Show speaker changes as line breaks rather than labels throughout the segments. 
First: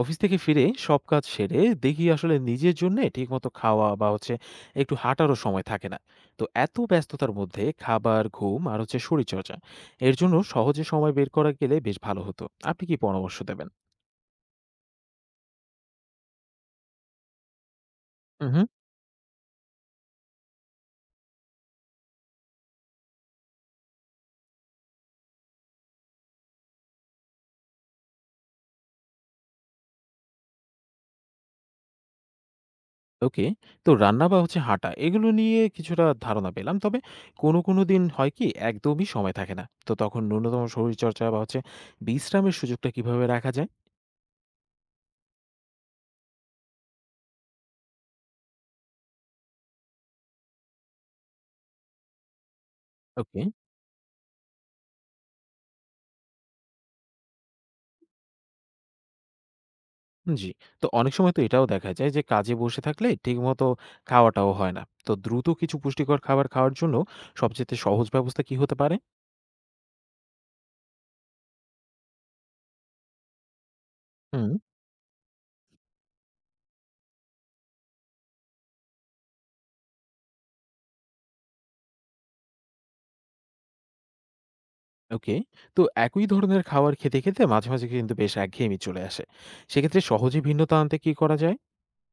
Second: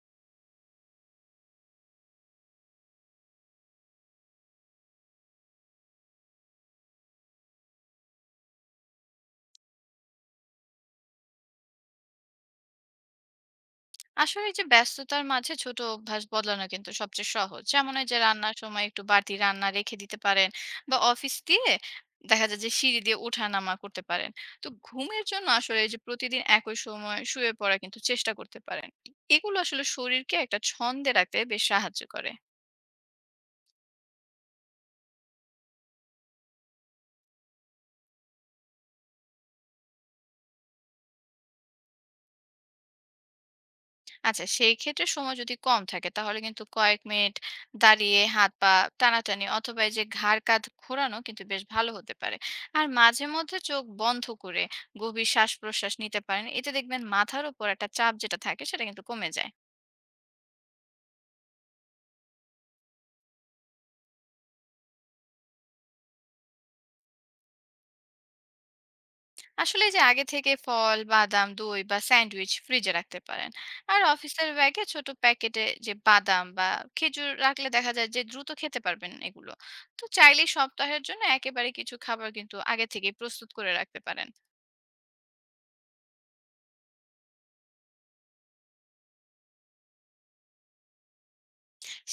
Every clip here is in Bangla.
অফিস থেকে ফিরে সব কাজ সেরে দেখি আসলে নিজের জন্য ঠিকমতো খাওয়া বা হচ্ছে একটু হাঁটারও সময় থাকে না। তো এত ব্যস্ততার মধ্যে খাবার, ঘুম আর শরীরচর্চা এর জন্য সহজে সময় বের করা গেলে বেশ ভালো হতো। আপনি কি পরামর্শ দেবেন?
আসলে এই যে ব্যস্ততার মাঝে ছোট অভ্যাস বদলানো কিন্তু সবচেয়ে সহজ, যেমন এই যে রান্নার
হুম।
সময় একটু বাড়তি রান্না রেখে দিতে পারেন, বা অফিস দিয়ে দেখা যায় যে সিঁড়ি দিয়ে ওঠা নামা করতে পারেন। তো ঘুমের জন্য আসলে এই যে প্রতিদিন একই সময় শুয়ে পড়া কিন্তু চেষ্টা করতে পারেন। এগুলো আসলে শরীরকে একটা ছন্দে রাখতে বেশ সাহায্য করে।
ওকে। তো রান্না বা হচ্ছে হাঁটা এগুলো নিয়ে কিছুটা ধারণা পেলাম, তবে কোনো কোনো দিন হয় কি একদমই সময় থাকে না। তো তখন ন্যূনতম শরীরচর্চা বা হচ্ছে বিশ্রামের সুযোগটা কিভাবে রাখা যায়?
আচ্ছা, সেই ক্ষেত্রে সময় যদি কম থাকে তাহলে কিন্তু কয়েক মিনিট দাঁড়িয়ে হাত পা টানাটানি অথবা এই যে ঘাড় কাঁধ ঘোরানো কিন্তু বেশ ভালো হতে পারে। আর মাঝে
ওকে।
মধ্যে চোখ বন্ধ করে গভীর শ্বাস প্রশ্বাস নিতে পারেন, এতে দেখবেন মাথার উপর একটা চাপ যেটা থাকে সেটা কিন্তু কমে যায়।
জি। তো অনেক সময় তো এটাও দেখা যায় যে কাজে বসে থাকলে ঠিকমতো খাওয়াটাও হয় না। তো দ্রুত কিছু পুষ্টিকর খাবার খাওয়ার জন্য সবচাইতে সহজ ব্যবস্থা কি হতে পারে?
আসলে এই যে আগে থেকে ফল বাদাম দই বা স্যান্ডউইচ ফ্রিজে রাখতে পারেন, আর অফিসের
হুম।
ব্যাগে ছোট প্যাকেটে যে বাদাম বা খেজুর রাখলে দেখা যায় যে দ্রুত খেতে পারবেন এগুলো। তো চাইলেই সপ্তাহের জন্য একেবারে কিছু খাবার কিন্তু আগে থেকে প্রস্তুত করে রাখতে পারেন।
ওকে। তো একই ধরনের খাবার খেতে খেতে মাঝে মাঝে কিন্তু বেশ একঘেয়েমি চলে আসে। সেক্ষেত্রে সহজে ভিন্নতা আনতে কি করা যায়?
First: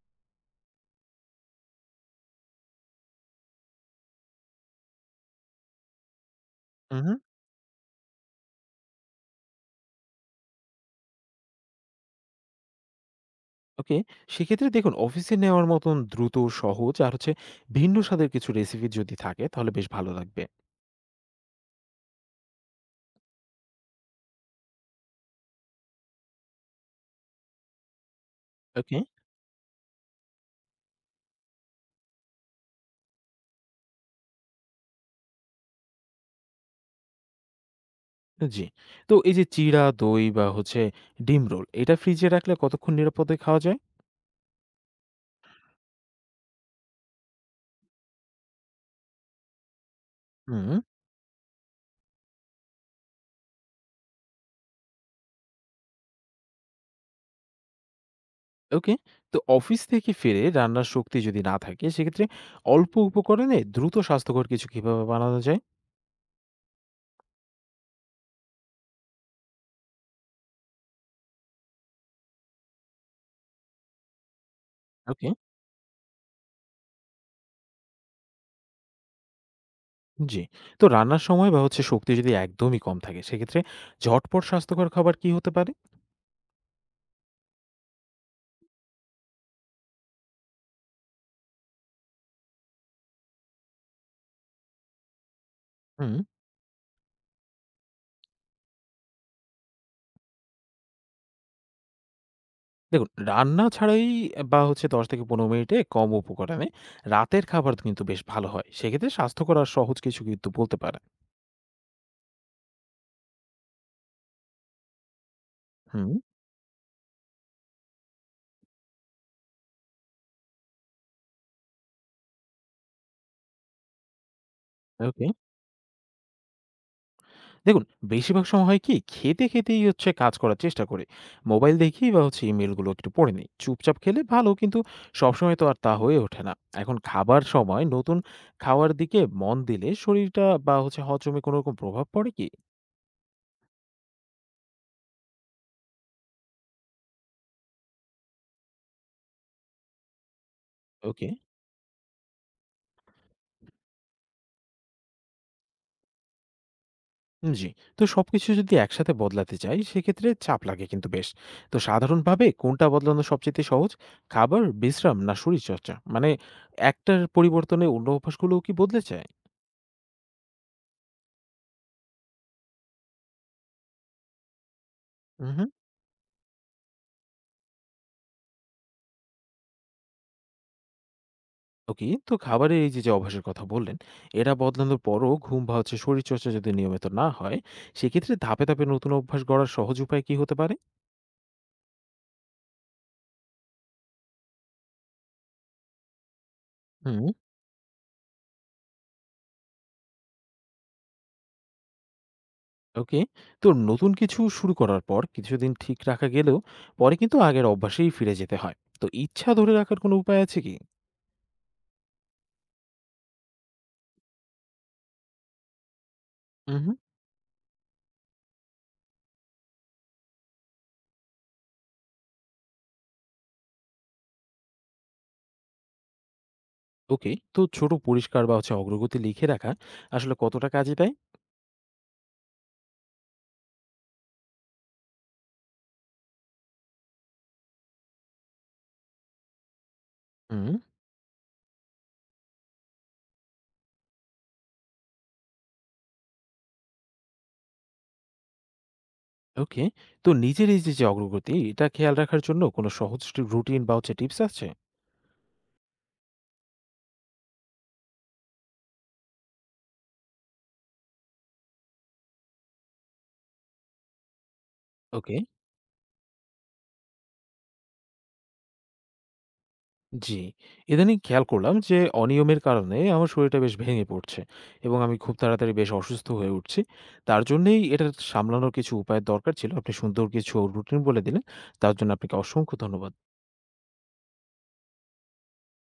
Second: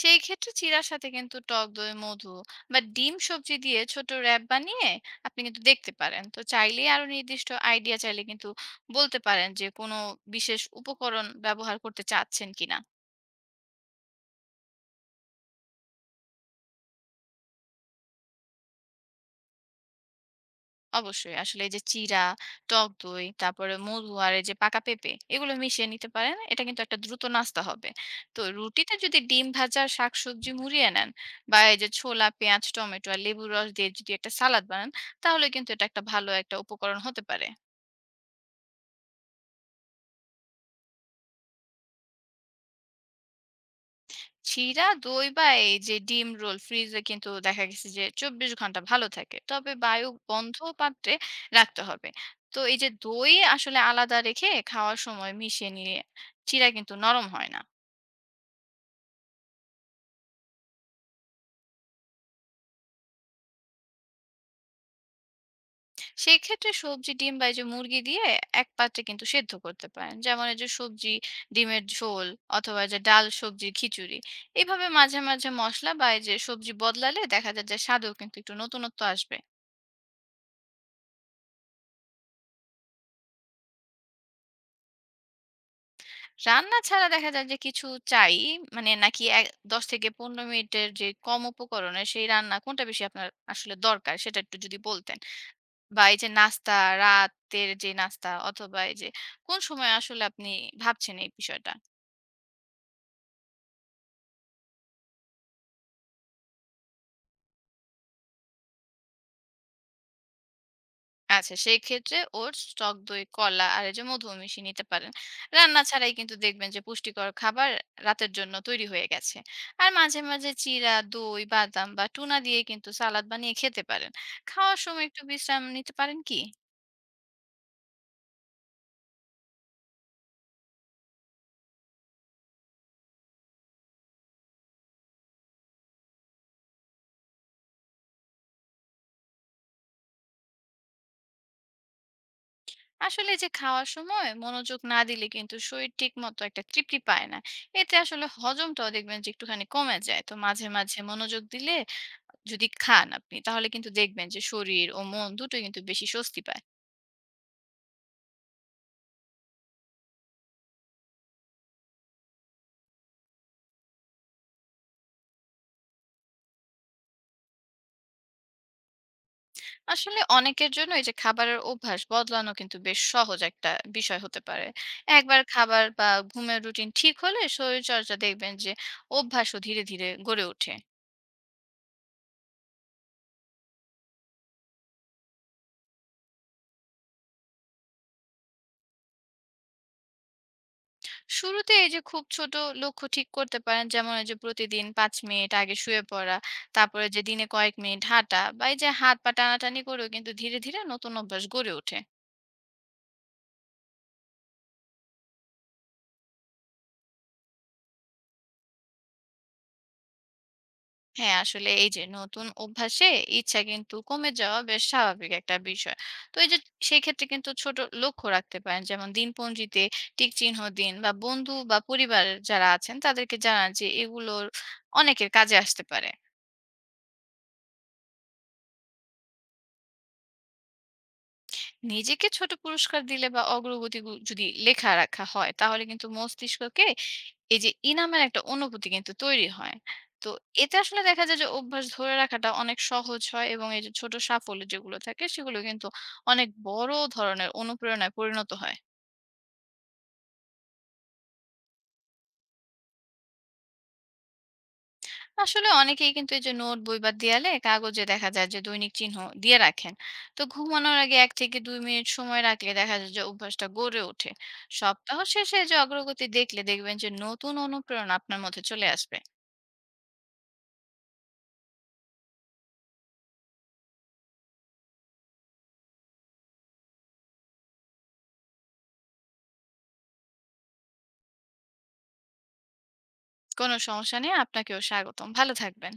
সেই ক্ষেত্রে চিড়ার সাথে কিন্তু টক দই মধু বা ডিম সবজি দিয়ে ছোট র্যাপ বানিয়ে আপনি কিন্তু দেখতে পারেন। তো চাইলেই
হু,
আরো
হুম।
নির্দিষ্ট আইডিয়া চাইলে কিন্তু বলতে পারেন যে কোনো বিশেষ উপকরণ ব্যবহার করতে চাচ্ছেন কিনা।
ওকে। সেক্ষেত্রে দেখুন, অফিসে নেওয়ার মতন দ্রুত, সহজ আর ভিন্ন স্বাদের কিছু রেসিপি যদি থাকে তাহলে বেশ ভালো লাগবে।
অবশ্যই। আসলে এই যে চিড়া, টক দই, তারপরে মধু আর এই যে পাকা পেঁপে এগুলো মিশিয়ে নিতে পারেন। এটা কিন্তু একটা দ্রুত নাস্তা হবে। তো রুটিতে
ওকে?
যদি ডিম ভাজা, শাকসবজি মুড়িয়ে নেন বা এই যে ছোলা, পেঁয়াজ, টমেটো আর লেবুর রস দিয়ে যদি একটা সালাদ বানান, তাহলে কিন্তু এটা একটা ভালো একটা উপকরণ হতে পারে।
জি। তো এই যে চিড়া, দই বা হচ্ছে ডিম রোল, এটা ফ্রিজে রাখলে কতক্ষণ নিরাপদে খাওয়া যায়?
চিড়া, দই বা এই যে ডিম রোল ফ্রিজে কিন্তু দেখা গেছে যে ২৪ ঘন্টা ভালো থাকে। তবে বায়ু বন্ধ
হুম।
পাত্রে রাখতে হবে। তো এই যে দই আসলে আলাদা রেখে খাওয়ার সময় মিশিয়ে নিয়ে চিড়া কিন্তু নরম হয় না।
ওকে। তো অফিস থেকে ফিরে রান্নার শক্তি যদি না থাকে, সেক্ষেত্রে অল্প উপকরণে দ্রুত স্বাস্থ্যকর কিছু কিভাবে বানানো যায়?
সেই ক্ষেত্রে সবজি, ডিম বা এই যে মুরগি দিয়ে এক পাত্রে কিন্তু সেদ্ধ করতে পারেন। যেমন এই যে সবজি, ডিমের ঝোল অথবা এই যে ডাল, সবজির খিচুড়ি। এভাবে মাঝে,
ওকে।
মাঝে মসলা বা এই যে সবজি বদলালে দেখা যায় যে স্বাদেও কিন্তু একটু নতুনত্ব আসবে।
জি। তো রান্নার সময় বা হচ্ছে শক্তি যদি একদমই কম থাকে, সেক্ষেত্রে ঝটপট স্বাস্থ্যকর খাবার কি হতে পারে?
রান্না ছাড়া দেখা যায় যে কিছু চাই, মানে নাকি ১০ থেকে ১৫ মিনিটের যে কম উপকরণে সেই রান্না কোনটা বেশি আপনার আসলে দরকার সেটা একটু যদি বলতেন? বা
হুম।
এই যে নাস্তা, রাতের যে নাস্তা অথবা এই যে কোন সময় আসলে আপনি ভাবছেন এই বিষয়টা?
দেখুন, রান্না ছাড়াই বা হচ্ছে ১০ থেকে ১৫ মিনিটে কম উপকরণে রাতের খাবার কিন্তু বেশ ভালো হয়। সেক্ষেত্রে স্বাস্থ্যকর আর সহজ কিছু কিন্তু বলতে পারেন।
আচ্ছা, সেই ক্ষেত্রে ওটস, টক দই, কলা আর এই যে মধু মিশিয়ে নিতে পারেন। রান্না ছাড়াই
হুম।
কিন্তু দেখবেন যে পুষ্টিকর খাবার রাতের জন্য তৈরি হয়ে গেছে। আর মাঝে, মাঝে চিড়া, দই, বাদাম বা টুনা দিয়ে কিন্তু সালাদ বানিয়ে খেতে পারেন। খাওয়ার সময় একটু
ওকে।
বিশ্রাম নিতে পারেন কি?
দেখুন, বেশিরভাগ সময় হয় কি, খেতে খেতেই কাজ করার চেষ্টা করি। মোবাইল দেখি বা হচ্ছে ইমেইলগুলো একটু পড়ে নিই। চুপচাপ খেলে ভালো, কিন্তু সবসময় তো আর তা হয়ে ওঠে না। এখন খাবার সময় নতুন খাওয়ার দিকে মন দিলে শরীরটা বা হচ্ছে হজমে কোনো রকম প্রভাব পড়ে কি?
আসলে যে খাওয়ার সময় মনোযোগ না দিলে কিন্তু শরীর ঠিক মতো একটা তৃপ্তি পায় না। এতে আসলে হজমটাও দেখবেন যে একটুখানি কমে যায়। তো মাঝে, মাঝে
ওকে।
মনোযোগ দিলে যদি খান আপনি তাহলে কিন্তু দেখবেন যে শরীর ও মন দুটোই কিন্তু বেশি স্বস্তি পায়।
জি। তো সবকিছু যদি একসাথে বদলাতে চাই, সেক্ষেত্রে চাপ লাগে কিন্তু বেশ। তো সাধারণভাবে কোনটা বদলানো সবচাইতে সহজ? খাবার, বিশ্রাম না শরীরচর্চা? মানে একটার পরিবর্তনে অন্য অভ্যাসগুলোও কি বদলে যায়?
আসলে অনেকের জন্য এই যে খাবারের অভ্যাস বদলানো কিন্তু বেশ সহজ একটা বিষয় হতে পারে। একবার
উহু।
খাবার বা ঘুমের রুটিন ঠিক হলে শরীর চর্চা দেখবেন যে অভ্যাসও ধীরে ধীরে গড়ে ওঠে।
ওকে। তো খাবারের এই যে যে অভ্যাসের কথা বললেন, এটা বদলানোর পরও ঘুম বা হচ্ছে শরীরচর্চা যদি নিয়মিত না হয়, সেক্ষেত্রে ধাপে ধাপে নতুন অভ্যাস গড়ার সহজ উপায় কি হতে পারে?
শুরুতে এই যে খুব ছোট লক্ষ্য ঠিক করতে পারেন, যেমন এই যে প্রতিদিন ৫ মিনিট আগে শুয়ে পড়া, তারপরে যে
হুম।
দিনে কয়েক মিনিট হাঁটা বা এই যে হাত পা টানাটানি করেও কিন্তু ধীরে ধীরে নতুন অভ্যাস গড়ে ওঠে।
ওকে। তো নতুন কিছু শুরু করার পর কিছুদিন ঠিক রাখা গেলেও পরে কিন্তু আগের অভ্যাসেই ফিরে যেতে হয়। তো ইচ্ছা ধরে রাখার কোনো উপায় আছে কি?
হ্যাঁ, আসলে এই যে নতুন অভ্যাসে ইচ্ছা কিন্তু কমে যাওয়া বেশ স্বাভাবিক একটা বিষয়। তো এই যে
হুম।
সেই ক্ষেত্রে কিন্তু ছোট লক্ষ্য রাখতে পারেন, যেমন দিনপঞ্জিতে টিক চিহ্ন দিন বা বন্ধু বা পরিবার যারা আছেন তাদেরকে জানান যে এগুলোর অনেকের কাজে আসতে পারে।
ওকে। তো ছোট পরিষ্কার বা হচ্ছে অগ্রগতি লিখে রাখা আসলে কতটা কাজে দেয়?
নিজেকে ছোট পুরস্কার দিলে বা অগ্রগতি যদি লেখা রাখা হয় তাহলে কিন্তু মস্তিষ্ককে এই যে ইনামের একটা অনুভূতি কিন্তু তৈরি হয়। তো
হুম।
এতে আসলে দেখা যায় যে অভ্যাস ধরে রাখাটা অনেক সহজ হয়, এবং এই যে ছোট সাফল্য যেগুলো থাকে সেগুলো কিন্তু অনেক বড় ধরনের অনুপ্রেরণায় পরিণত হয়।
ওকে। তো নিজের এই যে যে অগ্রগতি, এটা খেয়াল রাখার জন্য কোনো সহজ রুটিন বা হচ্ছে টিপস আছে?
আসলে অনেকেই কিন্তু এই যে নোট বই বা দেয়ালে কাগজে দেখা যায় যে দৈনিক চিহ্ন দিয়ে রাখেন। তো ঘুমানোর আগে ১ থেকে ২ মিনিট সময় রাখলে দেখা যায় যে অভ্যাসটা গড়ে ওঠে। সপ্তাহ
ওকে।
শেষে যে অগ্রগতি দেখলে দেখবেন যে নতুন অনুপ্রেরণা আপনার মধ্যে চলে আসবে।
জি। ইদানিং খেয়াল করলাম যে অনিয়মের কারণে আমার শরীরটা বেশ ভেঙে পড়ছে এবং আমি খুব তাড়াতাড়ি বেশ অসুস্থ হয়ে উঠছি। তার জন্যেই এটা সামলানোর কিছু উপায়ের দরকার ছিল। আপনি সুন্দর কিছু রুটিন বলে দিলেন। তার জন্য আপনাকে অসংখ্য ধন্যবাদ।
কোনো সমস্যা নেই, আপনাকেও স্বাগতম, ভালো থাকবেন।